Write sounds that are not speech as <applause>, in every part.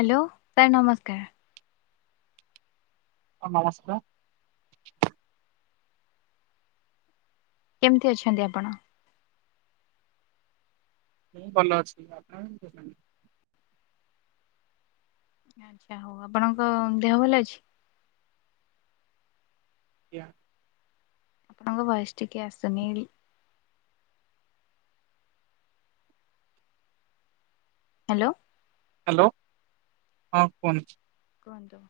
Hello sir ନମସ୍କାର୍ ହଁ ନମସ୍କାର୍। କେମିତି ଅଛନ୍ତି ଆପଣ। ମୁଁ ଭଲ ଅଛି ଆପଣ। ଆଚ୍ଛା ହଉ ଆପଣଙ୍କ ଦେହ ଭଲ ଅଛି। ଏହା ଆପଣଙ୍କ ଭଏସ୍ ଟିକେ ଅସୁନି ହେରି ହେଲୋ। ହ୍ୟାଲୋ ହଁ କୁହନ୍ତୁ। କୁହନ୍ତୁ।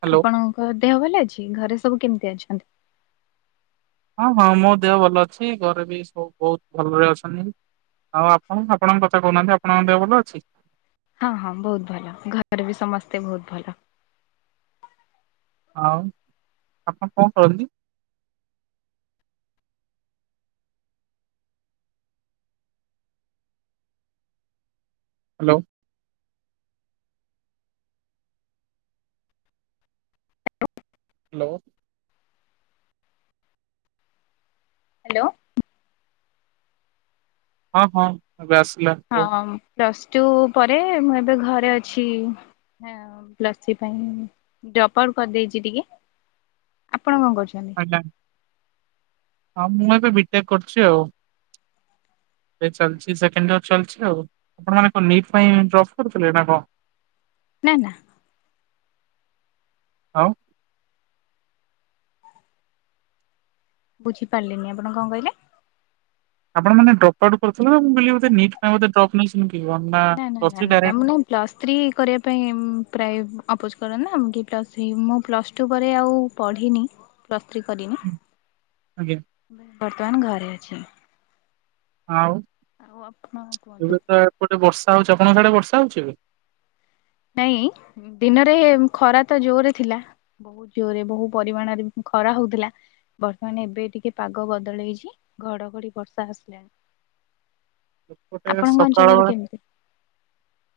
ହ୍ୟାଲୋ ଆପଣଙ୍କ ଦେହ ଭଲ ଅଛି। ଘରେ ସବୁ କେମିତି ଅଛନ୍ତି? ହଁ ହଁ ମୋ ଦେହ ଭଲ ଅଛି ଘରେ ବି ସବୁ ବହୁତ ଭଲରେ ଅଛନ୍ତି। ଆଉ ଆପଣ ଆପଣଙ୍କ କଥା କହୁନାହାନ୍ତି ଆପଣଙ୍କ ଦେହ ଭଲ ଅଛି। ହଁ ହଁ ବହୁତ ଭଲ ଘରେ ବି ସମସ୍ତେ ବହୁତ ଭଲ। ଆଉ ଆପଣ କଣ କରନ୍ତି? ହାଲୋ। ହାଲୋ। ହ୍ୟାଲୋ। ହଁ ହଁ ଏବେଆସିଲା କୁହ। ପ୍ଲସଟୁ ପରେ ମୁଁ ଏବେ ଘରେ ଅଛି। ହଁ ପ୍ଲସି ପାଇଁ ଡ୍ରପ୍ ଆଉଟ କରିଦେଇଛି ଟିକେ। ଆପଣ କଣ କରୁଛନ୍ତି? ଆଜ୍ଞା ହଁ ମୁଁ ଏବେ ବିଟେକ୍ କରୁଛି ଆଉ। ଏବେ ଚାଲିଚି ସେକେଣ୍ଡ ୟିର୍ ଚାଲିଚି ଆଉ ଆପଣ ମାନେ କଣ ନିଟ୍ ପାଇଁ ଡ୍ରପ କରିଥିଲେ ନା କଣ? ନାନା। ଆଉ ବୁଝିପାରିଲିନି ଆପଣ କଣ କହିଲେ? ଆପଣ ମାନେ ଡ୍ରପଆଉଟ କରୁଥିଲେ ନା ମୁଁ କହିଲି ବୋଧେ ନିଟ୍ ପାଇଁ ବୋଧେ ଡ୍ରପ୍ ନେଇ ନା ନା ନା ମୁଁ ନାଇଁ ପ୍ଲସଥ୍ରୀ କରିବା ପାଇଁ ପ୍ରାୟ ଆପୋଚ ନା ପ୍ଲସ୍ ହେ ମୁଁ ପ୍ଲସ୍ ଟୁ ପରେ ଆଉ ପଢ଼ିନି ପ୍ଲସ୍ ଥ୍ରୀ କରିନି ଆଜ୍ଞା ବର୍ତ୍ତମାନ ଘରେ ଅଛି। ଆଉ ଆଉ ଆପଣ କୁହନ୍ତୁ ଏବେ ତ ଏପଟେ ବର୍ଷା ହଉଛି ଆପଣଙ୍କ ସିଆଡେ ବର୍ଷ ହଉଚି ଏବେ? ନାଇଁ ଦିନରେ ଖରା ତ ଜୋରେ ଥିଲା। ବହୁତ ଜୋରରେ ବହୁ ପରିମାଣରେ ଖରା ହଉଥିଲା। ବର୍ତ୍ତମାନ ଏବେ ଟିକେ ପାଗ ବଦଳେଇଛି ଘଡଘଡ଼ି ବର୍ଷା ଆସିଲାଣି। ଏପଟେ ଆପଣଙ୍କ ସକାଳ ଅଞ୍ଚଳରେ ବେଳା କେମିତି?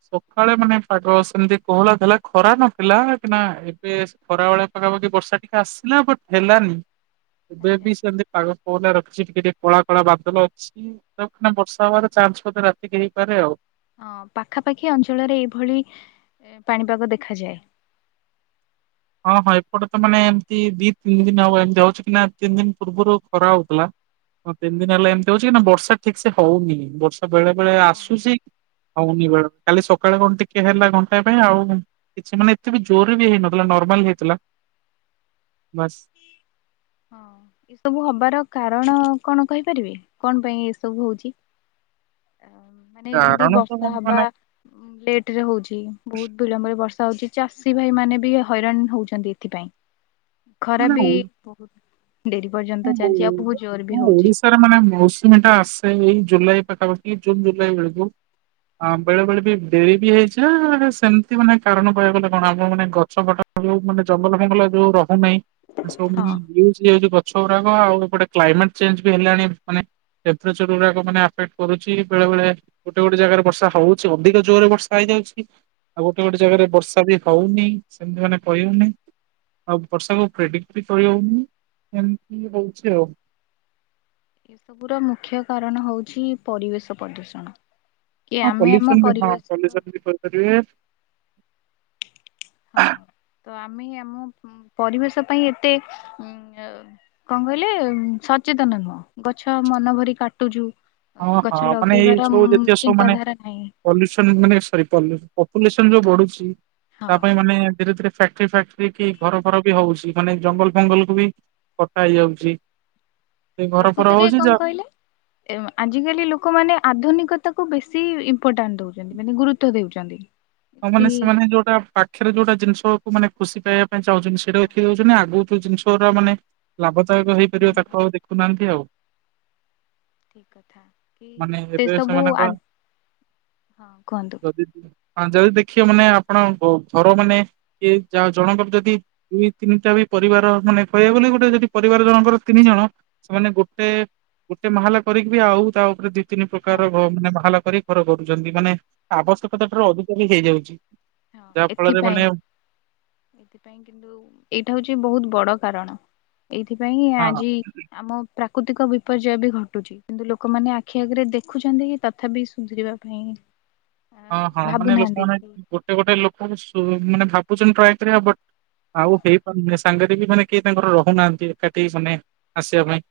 ସକାଳେ ମାନେ ପାଗ ଏମିତି କୋହଲା ଥିଲା ଖରା ନଥିଲା କିନା ଏବେ ଖରା ବେଳେ ପାଖାପାଖି ବର୍ଷା ଟିକେ ଆସିଲା ବଟ୍ ହେଲାନି। ଏବେ ଆଚ୍ଛା ବି ସେମିତି ପାଗ କୋହଲା ରଖିଛି ଟିକେ ଟିକେ କଳା କଳା ବାଦଲ ଅଛି ତ <unintelligible> ବର୍ଷ <unintelligible> ହେବାର ଚାନ୍ସ ବୋଧେ ରାତିିକି ହେଇପାରେ ଆଉ। ହଁ ପାଖାପାଖି ଅଞ୍ଚଳରେ ଏଇଭଳି ଏଁ ପାଣିପାଗ ଦେଖାଯାଏ। <unintelligible> ହଁ ହଁ ଏପଟେ ତ ମାନେ ଏମିତି ଦି ତିନି ଦିନ ହବ ଏମିତି ହଉଛି କି ନା ତିନି ଦିନ ପୂର୍ବରୁ ଖରା ହଉଥିଲା। ହଁ ତିନି ଦିନ ହେଲା ଏମିତି ହଉଛି କି ନ ବର୍ଷା ଠିକ ସେ ହଉନି ବର୍ଷା ବେଳେ ବେଳେ ହଁ ଆସୁଛି। ହଉନିବେଳେ କାଲି ସକାଳେ କଣ ଟିକେ ହେଲା ଘଣ୍ଟାଏ ପାଇଁ ଆଉ କିଛି ମାନେ ଏତେ ବି ଜୋରରେ ବି ହେଇନ ଥିଲା ନର୍ମାଲ ହେଇଥିଲା ବାସ। ହଁ ଏସବୁ ହବାର କାରଣ କଣ କହିପାରିବେ କଣ ପାଇଁ ଏସବୁ ହଉଛି? <unintelligible> ମାନେ ଯେମିତି କାରଣ ତ ବର୍ଷା ହବା ମାନେ ଲେଟ ରେ ହଉଛି ବହୁତ ବିଳମ୍ବରେ ବର୍ଷା ହଉଛି। ଚାଷୀ ଭାଇ ମାନେ ବି ହଇରାଣ ହଉଛନ୍ତି ଏଥିପାଇଁ ଖରା ମାନେ ବି। ବହୁତ ଡେରି ହଁ ପର୍ଯ୍ୟନ୍ତ ହଉ ଚାଲିଛି ଆଉ ବହୁତ ଜୋର ବି ହଁ ହଉଛି। ଓଡିଶାରେ ମାନେ ମୌସୁମୀ ଟା ଆସେ ଏଇ ଜୁଲାଇ ପାଖାପାଖି ଜୁନ ଜୁଲାଇ ବେଳକୁ ଆ ବେଳେ ବେଳେ ବି ଡେରି ବି ହେଇଛି ଆ ସେମିତି ମାନେ କାରଣ କହିବାକୁ ଗଲେ କଣ ଆମ ମାନେ ଗଛ କଟା ଯଉ ମାନେ ଜଙ୍ଗଲ ଫଙ୍ଗଲ। ଯଉ ରହୁନି ଏ ସବୁ ହଁ। ୟୁଜ ହେଇଯାଉଚି ଗ ଏଗୁଡ଼ାକ ଆଉ ଏପଟେ କ୍ଲାଇମେଟ ଚେଞ୍ଜ ବି ହେଲାଣି ମାନେ ଟେମ୍ପେରେଚର ଗୁଡାକ ମାନେ ଆଫେକ୍ଟ କରୁଛି ବେଳେ ବେଳେ ଗୋଟେ ଗୋଟେ ଜାଗାରେ ବର୍ଷା ହଉଛି ଅଧିକ ଜୋରରେ ବର୍ଷା ହେଇଯା ଯାଉଛି ଆଉ ଗୋଟେ ଗୋଟେ ଜାଗାରେ ବର୍ଷା ବି ହଉନି ସେମିତି ମାନେ କହିିହଉନି। ଆଉ ବର୍ଷାକୁ ପ୍ରେଡିକ୍ଟ ବି କରିହଉନି ଏମିତି ହଉଛି ଆଉ। ଏ ସବୁ ର ମୁଖ୍ୟ କାରଣ ହଉଛି ପରିବେଶ ପ୍ରଦୂଷଣ। କି ହଁ ଆମେ ପଲ୍ୟୁସନ ଆମ ବି ହଁ ପରିବେଶ। ପଲ୍ୟୁସନ ବି କରିପାରିବେ ହଁ ତ ଆମେ ହିଁ ଆମ ଉଁ ପରିବେଶ ପାଇଁ ଏତେ ଉଁ ଅ। କଣ କହିଲେ ଉଁ ସଚେତନ ନୁହଁ ଗଛ ମନ ଭରି କାଟୁଚୁ। ହଁ ହଁ ମାନେ ଏଇ ସବୁ ଯେତିକ ସବୁ ମାନେ ଚିନ୍ତାଧାରା ନାହିଁ ପଲ୍ୟୁସନ ମାନେ ସରି ପଲ୍ୟୁ ପପୁଲେସନ ଯୋଉ ବଢୁଛି ହଁ ତା ପାଇଁ ମାନେ ଧୀରେ ଧୀରେ ଫ୍ୟାକ୍ଟ୍ରି ଫ୍ୟାକ୍ଟ୍ରି କି ଘର ଫର ବି ହଉଛି ମାନେ ଜଙ୍ଗଲ ଫଙ୍ଗଲ କୁ ବି କଟା ହେଇଯାଉଛି। ସେ ଘର ଫର ପ୍ରକୃତିରେ ହଉଛି କଣ ଯା କହିଲେ ଏମା ଆଜିକାଲି ଲୋକମାନେ ଆଧୁନିକତା କୁ ବେଶୀ ଇମ୍ପୋଟାଣ୍ଟ ଦଉଛନ୍ତି ମାନେ ଗୁରୁତ୍ବ ଦେଉଛନ୍ତି। ଆଉ ମାନେ କି ସେମାନେ ଯୋଉଟା ପାଖରେ ଯୋଉଟା ଜିନିଷକୁ ମାନେ ଖୁସି ପାଇବା ପାଇଁ ଚାହୁଁଛନ୍ତି ସେଇଟା ଦେଖି ଦଉଛନ୍ତି ଆଗୁ କୁ ଜିନିଷ ଗୁରା ମାନେ ଲାଭଦାୟକ ହେଇପାରିବ ହଁ ତାକୁ ଆଉ ଦେଖୁନାହାନ୍ତି ଆଉ। ଠିକ କଥା କି ମାନେ ଏବେ ସେସବୁ ଆ ସେମାନଙ୍କ ହଁ କୁହନ୍ତୁ। ଯଦି ହଁ ଯଦି ଦେଖିବ ମାନେ ଆପଣ ଘ-ଘର ମାନେ କି ଯାହା ଜଣଙ୍କର ଯଦି ଦୁଇ ତିନିଟା ବି ପରିବାର ମାନେ କହିବାକୁ ଗଲେ ଗୋଟେ ଯଦି ପରିବାର ଜଣଙ୍କର ତିନି ଜଣ ସେମାନେ ଗୋଟେ। ଗୋଟେ ମାହାଲା କରିକି ବି ଆଉ ତା ଉପରେ ଦି ତିନି ହଁ ପ୍ରକାର ଘ ମାନେ ମାହାଲା କରି ଘର କରୁଛନ୍ତି ମାନେ ଆବଶ୍ୟକତା ଠାରୁ ଅଧିକା ବି ହେଇଯାଉଛି। ହଁ ଯାହା ଫଳରେ ମାନେ ଏଥିପାଇଁ ଏଥିପାଇଁ କିନ୍ତୁ ଏଇଟା ହଉଛି ବହୁତ ବଡ। କାରଣ ଏଇଥିପାଇଁ ହଁ ଆଜି ଆମ ପ୍ରା କୃତିକ ବିପର୍ଯ୍ୟୟ ବି ଘଟୁଛି କିନ୍ତୁ ଲୋକମାନେ ଆଖି ଆଗରେ ଦେଖୁଛନ୍ତି ତଥାପି ସୁଧରିବା ପାଇଁ। ଆ, ହଁ ହଁ ମାନେ ଭାବୁନାହାନ୍ତି କି ହୁଁ, ଲୋକମାନେ ଗୋଟେ ଗୋଟେ ଲୋକ ସୁ ମାନେ ଭାବୁଛନ୍ତି ଟ୍ରାଏ କରିବା ବଟ। ଆଉ ହେଇପାରୁନି ସାଙ୍ଗରେ ବି ମାନେ କିଏ ତାଙ୍କର ରହୁନାହାନ୍ତି ଏକାଠି ମାନେ ଆସିବା ପାଇଁ।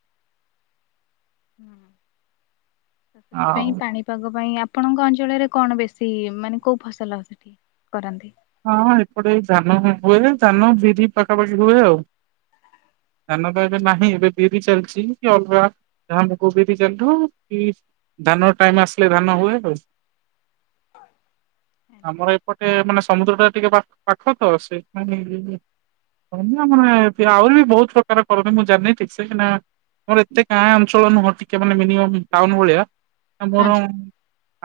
ହଁ ଆଉ ସେଥିପାଇଁ ପାଣିପାଗ ପାଇଁ ଆପଣଙ୍କ ଅଞ୍ଚଳରେ କଣ ବେଶୀ ମାନେ କେଉଁ ଫସଲ ସେଠି କରନ୍ତି। ହଁ ଏପଟେ ଧାନ ହୁଏ ଧାନ ବିରି ପାଖାପାଖି ହୁଏ ଆଉ। ଧାନ ତ ଏବେ ଆଚ୍ଛା ନାହିଁ ଏବେ ବିରି ଚାଲିଛି। ଅଲଗା ଯାହା ମୁଗ ବିରି ଚାଲିଥିବ କି ଧାନର ଟାଇମ ଆସିଲେ ଧାନ ହୁଏ ଆଉ। ଆଚ୍ଛା ଆମର ଏପଟେ ମାନେ ସମୁଦ୍ର ଟା ଟିକେ ପାଖ ତ ସେ କ ମାନେ ଆହୁରି ବି ବହୁତ ପ୍ରକାର କରନ୍ତିି ମୁଁ ଜାଣିନି ଠିକ ସେ କାନା ଆମର ଏତେ ଗାଁ ଅଞ୍ଚଳ ନୁହଁ ଟିକେ ମାନେ ମିନିମମ୍ ଟାଉନ ଭଳିଆ। ମୋର ଆଚ୍ଛା।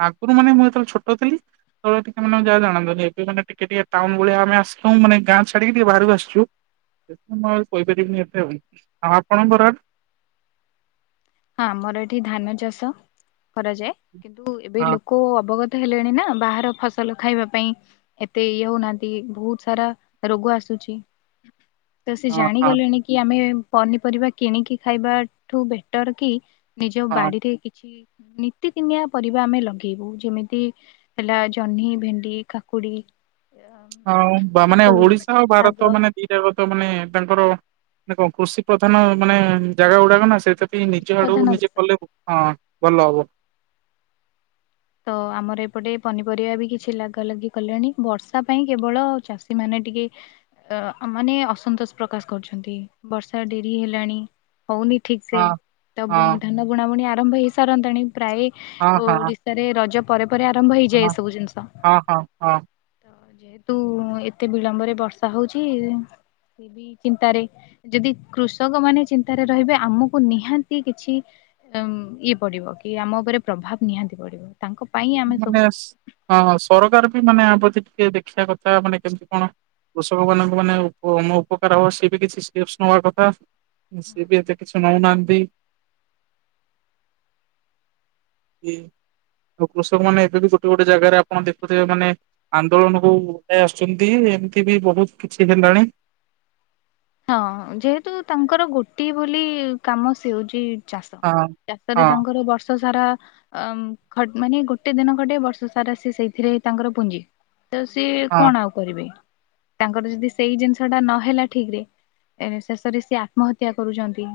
ଆଗରୁ ମାନେ ମୁଁ ଯେତେବେଳେ ଛୋଟ ଥିଲି ସେତବେଳେ ଟିକେ ମାନେ ଯାହା ଜାଣନି ମାନେ ଟିକେ ଟିକେ ଟାଉନ ଭଳିଆ ଆମେ ଆସିଲଉ ମାନେ ଗାଁ ଛାଡିକି ଟିକେ ବାହକୁ ଆସିଛୁ। ସେଥି ମୁଁ କହିପାରିବିନି ଏତେ ଆଉ ଆପଣଙ୍କର ହଁ ଆମର ଏଠି ଧାନ ଚାଷ କରାଯାଏ କିନ୍ତୁ ଏବେ ହଁ ଲୋକ ଅବଗତ ହେଲେଣି ନା ବାହାର ଫସଲ ଖାଇବା ପାଇଁ ଏତେ ଇଏ ହଉନାହାନ୍ତି ବହୁତ ସାରା ରୋଗ ଆସୁ ଛି। ତ ସେ ହଁ ହଁ ଜାଣିଗଲେଣି କି ଆମେ ପନିପରିବା କିଣିକି ଖାଇବାଠୁ ବେଟର କି ନିଜ ହଁ ବାଡିରେ କିଛି ନିତିଦିନିଆ ପରିବା ଆମେ ଲଗେଇବୁ ଯେମିତି ହେଲା ଜହ୍ନି ଭେଣ୍ଡି କାକୁଡି ହଁ ଏଇ ମାନେ ସବୁ ଓଡିଶା ଜିନିଷ ଆଉ ଶାଗ ଭାରତ ମାନେ ଦି ଜାଗତ ମାନେ ତାଙ୍କର କଣ କୃଷି ପ୍ରଧାନ ମାନେ ଜାଗା ଗୁଡାକ ନା ସେଥିପାଇଁ ନିଜ କୃଷି ଆଡକୁ ପ୍ରଧାନ ନିଜେ ଦେଶ କଲେ ହଁ ଭଲ ହବ। ତ ଆମର ଏପଟେ ପନିପରିବା ବି କିଛି ଲାଗା ଲାଗି କଲେଣି ବର୍ଷା ପାଇଁ କେବଳ ଚାଷୀ ମାନେ ଟିକେ ଅ ମାନେ ଅସନ୍ତୋଷ ପ୍ରକାଶ କରୁଛନ୍ତି ବର୍ଷା ଡେରି ହେଲାଣି ହଉନି ଠିକ ସେ ହଁ ତ ହଁ ଧାନ ବୁଣାବୁଣି ଆରମ୍ଭ ହେଇ ସାରନ୍ତାଣି ପ୍ରାୟ ହଁ ହଁ ରଜ ପରେ ପରେ ଆରମ୍ଭ ହେଇଯାଏ ଏ ହଁ ସବୁ ଜିନିଷ ତ ହଁ ହଁ ହଁ ଯେହେତୁ ଏତେ ବିଳମ୍ବରେ ବର୍ଷା ହଉଛି ସେ ବି ଚିନ୍ତାରେ ଯଦି କୃଷକ ମାନେ ଚିନ୍ତାରେ ରହିବେ ଆମକୁ ନିହାତି କିଛି ଉ ଇଏ ପଡିବ କି ଆମ ଉପରେ ପ୍ରଭାବ ନିହାତି ପଡିବ ତାଙ୍କ ପାଇଁ ଆମେ ମାନେ ସବୁ ହ ସରକାର ବି ମାନେ ଆମ ପ୍ରତି ଟିକେ ଦେଖିବା କଥା ମାନେ କେମିତି କଣ କୃଷକ ମାନଙ୍କୁ ମାନେମ ଉପକାର ହବ ସ ବି କିଛିପ ନବା କଥା। ସିଏ ବି ଏତ କିଛି ନାଉନାହାନ୍ତି। ହୁଁ। ଆଉ କୃଷକ ମାନେ ଏବେ ବି ଗୋଟେ ଗୋଟେ ଜାଗାରେ ଆପଣ ଦେଖୁଥିବେ ମାନେ ଆନ୍ଦୋଳନକୁ ଉ ଆସୁଛନ୍ତି। ଏମିତି ବି ବହୁତ କିଛି ହେଲାଣି। ହଁ ଯେହେତୁ ତାଙ୍କର ଗୋଟିଏ ବୋଲି କାମ ସେ ହଉଚି ଚାଷ ହଁ। ଚାଷରେ ହଁ ତାଙ୍କର ବର୍ଷ ବର୍ଷ ସାରା ମାନେ ଗୋଟେ ଦିନ ଖଟେ ବର୍ଷ ସାରା ସେ ସେଇଥିରେ ତାଙ୍କର ପୁଞ୍ଜି। ତ ସିଏ ହଁ କଣ ଆଉ କରିବେ ତାଙ୍କର ଯଦି ସେଇ ଜିନିଷ ଟା ନହେଲା ଠିକ ରେ ଶେଷରେ ସିଏ ଆତ୍ମହତ୍ୟା କରୁଛନ୍ତି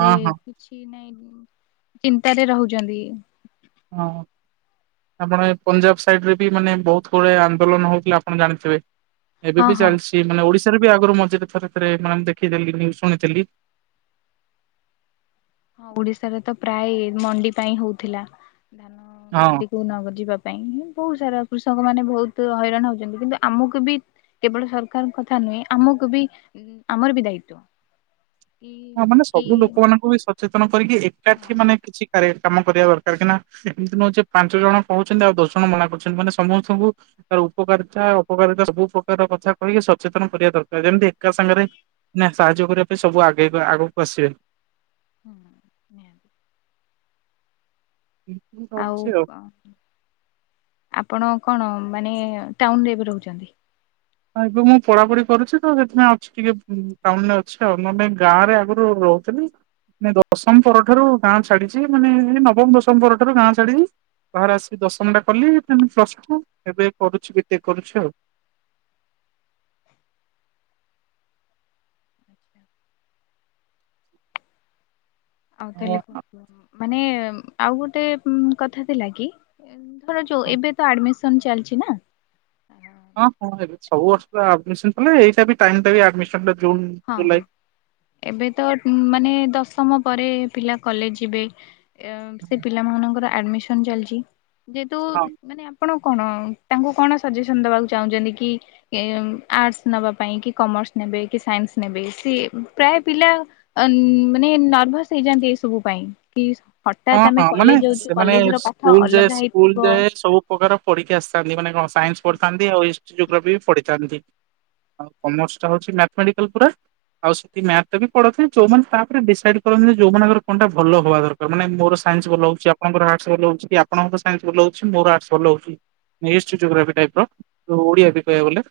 ହଁ ହଁ କିଛି ନାଇଁ ଚିନ୍ତାରେ ରହୁଛନ୍ତି। ହଁ। ଆପଣ ପଞ୍ଜାବ ସାଇଡ ରେ ବି ମାନେ ବହୁତ ଗୁଡାଏ ଆନ୍ଦୋଳନ ହଉଥିଲେ ଆପଣ ଜାଣିଥିବେ। ଏବେ ହଁ ବି ହଁ ଚାଲିଛି ମାନେ ଓଡିଶା ରେ ବି ଆଗରୁ ମଝରେ ଥରେ ଥରେ ମାନେ ଦେଖିଥିଲି ଶୁଣିଥିଲି ହଁ ଓଡିଶାରେ ତ ପ୍ରାୟ ମଣ୍ଡି ପାଇଁ ହଉଥିଲା। ଧାନ ହଁ। ମଣ୍ଡିକୁ ନଗ ଯିବା ପାଇଁ ହିଁ ବହୁତ ସାରା କୃଷକ ମାନେ ବହୁତ ହଇରାଣ ହଉଛନ୍ତି କିନ୍ତୁ ଆମକୁ ବି କେବଳ ସରକାରଙ୍କ କଥା ନୁହେଁ ଆମକୁ ବି ଆମର ବି ଦାୟିତ୍ଵ। ହଁ ମାନେ ସବୁ ଲୋକ ମାନଙ୍କୁ ବି ସଚେତନ କରିକି ହଁ ଏକାଠି ମାନେ କିଛି କ କାମ କରିବା ଦରକାର କି ନା ଏମିତି ନୁହେଯେ ପାଞ୍ଚ ଜଣ କହୁଛନ୍ତି ଆଉ ଦଶ ଜଣ ମନା କରୁଛନ୍ତି ମାନେ ସମସ୍ତଙ୍କୁ ଉପକାରିତା ଅପକାରିତା ସବୁ ପ୍ରକାର କଥା କହିକି ସଚେତନ କରିବା ଦରକାର ଯେମିତି ଏକା ସାଙ୍ଗରେ ସାହାଯ୍ୟ କରିବା ପାଇଁ ସବୁ ଆଗେଇ ଆଗକୁ ଆସିବେ। ହୁଁ। ନିହାତି ଏମିତି ମୁଁ ଆଉ ଭାବୁଛି ଆପଣ କଣମାନେ ଟାଉନରେ ଏବେ ରହୁଛନ୍ତି। ଏବେ ମୁଁ ପଢାପଢି କରୁଛି ତ ସେଥିପାଇଁ ଅଛି ଟିକେ ଟାଉନରେ ଅଛି ଆଉ ନନେଲେ ଗାଁରେ ଆଗରୁ କହୁଥିଲି। ନାଁ ଦଶମ ପର ଠାରୁ ଗାଁ ଛାଡିଛି ମାନେ ନବମ ଦଶମ ପରଠାରୁ ଗାଁ ଛାଡିଛି। ବାହାରେ ଆସିକି ଦଶମଟା କଲି ତା ପରେ ପ୍ଳସଟୁ ଏବେ କରୁଛି ବିଟେକ କରୁଛି ଆଉ। ଆଉ ହଁ ତାହେଲେ କ ମାନେ ଆଉ ଗୋଟେ କଥା ଥିଲା କି? ର ଯୋଉ ହଁ ଏବେ ତ ଆଡମିସନ ଚାଲିଛି ନା? ହଁ ହଁ ଏବେ ସବୁ ବର୍ଷ ଅଡ଼ମିସନ୍ କଲେ ଏଇଟା ବି ଟାଇମ ଟା ବି ଆଡ଼ମିସନ ହଁ ଏବେ ତ ମାନେ ଦଶମ ପରେ ପିଲା କଲେଜ ଯିବେ ଏ ସେ ପିଲାମାନଙ୍କର ଆଡ଼ମିସନ ଚାଲିଛି। ଯେହେତୁ ହଁ ମାନେ ଆପଣ କଣ ତାଙ୍କୁ କଣ ସଜେସନ ଦବାକୁ ଚାହୁଁଛନ୍ତି କି ଆର୍ଟସ୍ ନେବା ପାଇଁ କି କମର୍ସ ନ ବେ କି ସାଇନ୍ସ ନେବେ ସିଏ ପ୍ରାୟ ପିଲା ଆ ମାନେ ନର୍ଭସ ହେଇଯାନ୍ତି ଏସବୁ ପାଇଁ କି? ହଁ ହଠାତ୍ ଆମେ ହଁ ମାନେ କଲେଜ ଯାଉଛୁ ସେମାନେ କଲେଜ ର ପାଠ ସ୍କୁଲ ଯାଏ ଅଲଗା ସ୍କୁଲ ହେଇଥିବ। ଯାଏ ସବୁ ପ୍ରକାର ପଢିକି ଆସିଥାନ୍ତି ମାନେ କଣ? ସାଇନ୍ସ ହଁ ପଢିଥାନ୍ତି ଆଉ ହିଷ୍ଟି ଜଗ୍ରଫି ବି ପଢିଥାନ୍ତି। ଆଉ କମର୍ସ ଟା ହଉଛି ମ୍ୟାଥ୍ ମଟିକାଲ ପୁରା। ଆଉ ସେଠି ମ୍ୟାବ ବି ପଢଉଥିବେ, ଯୋଉମାନେ ତାପରେ ଡିସାଇଡ କରନ୍ତି ଯେ ଯୋଉମାନଙ୍କର କଣଟା ଭଲ ହବା ଦର ମାନେ ମୋର ସାଇନ୍ସ ହଁ। ଭଲ ହଉଛି ଆପଣଙ୍କର ଆର୍ଟସ ଭଲ ହଉଛି କି ଆପଣଙ୍କର ସାଇଁସ୍ ଭଲ ହଉଛି ମୋର ଆର୍ଟସ ଭଲ ହଉଛି। ଇଷ୍ଟ ଯୋଗ୍ରାଫି ଟାଇପର ଯୋଉ ଓଡିଆ ବି କହିବାକୁ ଗଲେ।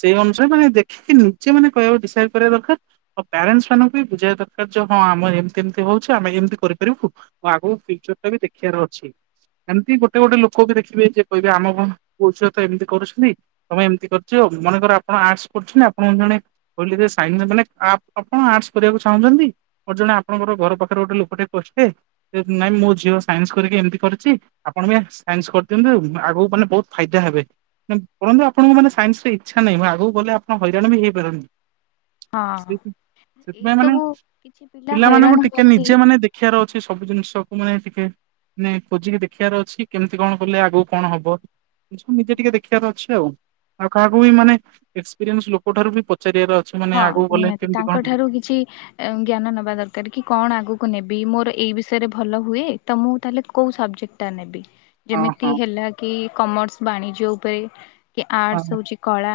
ସେଇ ଅନୁସାରେ ମାନେ ଦେଖିକି ନିଜେ ମାନେ କହିବାକୁ ଡିସାଇଡ କରିବା ଦରକାର ଆଉ ପ୍ୟାରେଣ୍ଟ ମାନଙ୍କୁ ବି ବୁଝାଇବା ଦର ହଁ ଆମ ଏମତି ଏମିତି ହଉଛି ଆମେ ଏମ କରିପାରିବୁ ଆଗକୁ ଫ୍ୟୁଚରଟା ବି ଦେଖିବାର ଅଛି। ଏମିତି ଗୋଟେ ଗୋଟେ ଲୋକ ବି ଦେଖିବେ ଯିଏ କହିବେ ଆମ ମୋ ଝିଅ ତ ଏମିତି କରୁଛନ୍ତି ତମେ ଏମିତି କରୁଛ? ମନେକର ଆପଣ ଆର୍ଟସ୍ କରୁଛନ୍ତି ଆପଣ ଜଣେ କହିଲେ ଯେ ସାଇନ୍ ନେବେନା ଆପଣ ଆର୍ଟସ୍ କରିବାକୁ ଚାହୁଁଛନ୍ତି। ଜଣେ ଆପଣଙ୍କର ଘର ପାଖରେ ଗୋଟେ ଲୋକଟେ <unintelligible> ନାଇଁ ମୋ ଝିଅ ସାଇନ୍ସ କରିକି ଏମିତି କରିଛି ଆପଣ ବି ସାଇନ୍ସ କରିଦିଅନ୍ତୁ ଆଗକୁ ମାନେ ବହୁତ ଫାଇଦା ହେବେ। ପରନ୍ତୁ ଆପଣଙ୍କୁ ମାନେ ସାଇନ୍ସ ରେ ଇଚ୍ଛା ନାହିଁ ମୋର ଆଗକୁ ଗଲେ ଆପଣ ହଇରାଣ ବି ହେଇପାରନ ସେ ହଁ ଏଇ ସେଥିପାଇଁ ମାନେ ସବୁ କିଛି ପିଲା ହଇରାଣ ପିଲାମାନଙ୍କୁ ଟିକେ ହୁଅନ୍ତି। ନିଜେ ମାନେ ଦେ ଶିକ୍ଷାର ଅଛି ସବୁ ଜିନିଷକୁ ମାନେ ଟିକେ ନାଁଏ ଖୋଜିକି ଦେଖିବାର ଅଛି କେମିତି କଣ କଲେ ଆଗକୁ କଣ ହବ। ଏ ସବୁ ନିଜେ ହୁଁ। ଟିକେ ଦେଖିବାର ଅଛି ଆଉ ଆଉ କାହାକୁ ବି ମାନେ ଏକ୍ସପିରିଏନ୍ସ ଲୋକଠାରୁ ବି ପ ହଁ ନିହାତି ତାଙ୍କ ଠାରୁ କିଛି ଏ ଜ୍ଞାନ ନବା ଦରକାର କି କଣ ଆଗକୁ କୁ ନେବି ମୋର ଏ ବିଷୟରେ ଭଲ ହୁଏ ତ ମୁଁ ତାହେଲେ କୋଉ ସବଜେକ୍ଟଟା ନେବି? ଯେମିତି ହଁ ହେଲା କି କମର୍ସ ବାଣିଜ୍ୟ ଉପରେ କି ଆର୍ଟସ ହଁ ହଉଛି କଳା।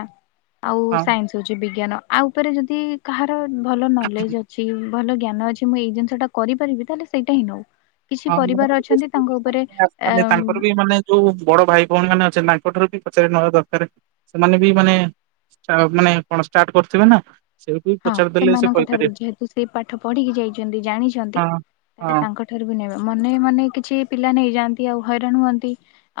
ଆଉ ହଁ ସାଇନ୍ସ ହଉଛି ବିଜ୍ଞାନ ଆଉ ଉପରେ ଯଦି କାହାର ଭଲ ନଲେଜ ଅଛି। ଭଲ ଜ୍ଞାନ ଅଛି ମୁଁ ଏଇ ଜିନିଷଟା କରିପାରିବି ତାହେଲେ ସେଇଟା ହିଁ ନଉ। କିଛି ପରିବାର ଅଛନ୍ତି ତାଙ୍କ ଉପରେ ଅ ହଁ ତାଙ୍କର ବି ମାନେ ଯୋଉ ବଡ ଭାଇ ଭଉଣୀ ମାନେ ସେମାନଙ୍କଠାରୁ ବି ପଚାର ନବା ଦରକାର ସେମାନେ ବି ମାନେ ମାନେ କଣ ଷ୍ଟାର୍ଟ କରିଥିବେ ନା? ସେଇଠୁ ହଁ ପଚାରିଦେଲେ ସେ ସେମାନଙ୍କ କହିପାରିବେ ଠାରୁ ଯେହେତୁ ସେଇ ପାଠ ପଢିକି ଯାଇଛନ୍ତି ଜାଣିଛନ୍ତି। ହଁ ତାହେଲେ ହଁ ତାଙ୍କଠାରୁ ବି ନେବେ। ମନେ ମନେ କିଛି ପିଲା ନେଇଯାଆନ୍ତି ଆଉ ହଇରାଣ ହୁଅନ୍ତି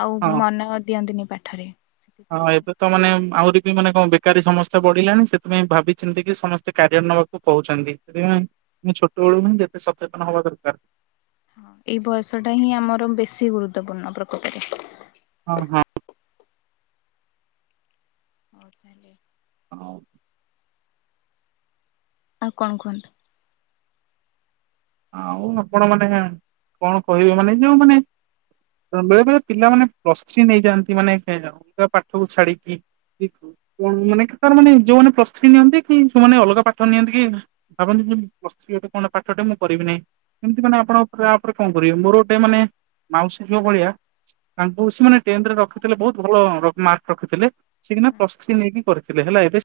ଆଉ ହଁ। ମନ ଦିଅନ୍ତିନି। ପାଠରେ। ସେଥିପାଇଁ ହଁ ଏବେ ତ ମାନେ ଆହୁରି ବି ମାନେ କଁ ବେକାରୀ ସମସ୍ୟା ବଢିଲାଣି ସେଥିପାଇଁ ଭାବି ଚିନ୍ତି କି ସମସ୍ତେ କାରିୟର ନବାକୁ କହୁଛନ୍ତି ସେଥିପାଇଁ ମୁଁ ଛୋଟ ବେଳୁ ହିଁ ଯେତେ ସଚେତନ ହବା ଦରକାର। ଏଇ ବୟସ ଟା ହିଁ ଆମର ବେଶୀ ଗୁରୁତ୍ୱପୂର୍ଣ୍ଣ ପ୍ରକୃତରେ। ଓ ହଁ। <inaudible> ଆଉ ଆଉ କଣ କୁହନ୍ତୁ? ଆଉ ଆପଣ ମାନେ କଣ କହିବେ ମାନେ ଯୋଉ ମାନେ ବେଳେବେଳେ ପିଲାମାନେ ପ୍ଲସ ଥ୍ରୀ ନେଇଯାଆନ୍ତି ମାନେ ଅଲଗା ପାଠକୁ ଛାଡିକି କଣ ମାନେ ତାର ମାନେ ଯୋଉମାନେ ପ୍ଲସ ଥ୍ରୀ ନିଅନ୍ତି କି ସେମାନେ ଅଲଗା ପାଠ ନିଅନ୍ତି କି ଭାବନ୍ତି ପ୍ଲସ୍ ଥ୍ରି ଗୋଟେ କଣ ପାଠଟେ ମୁଁ କରିବି ନାହିଁ ଏମତି ମାନେ ଆପଣ ତାପରେ କଣ କରିବେ ମୋର ଗୋଟେ ମାନେ ମାଉସୀ ଝିଅ ଭଳିଆ ତାଙ୍କୁ ସେମାନେ ଟେନ୍ଥ ରେ ରଖିଥିଲେ ବହୁତ ଭଲ ମାର୍କ ରଖିଥିଲେ ସି କିନା ପ୍ଲସ ଥ୍ରୀ ନେଇକି କରିଥିଲେ ହେଲା ଏବେ ସେ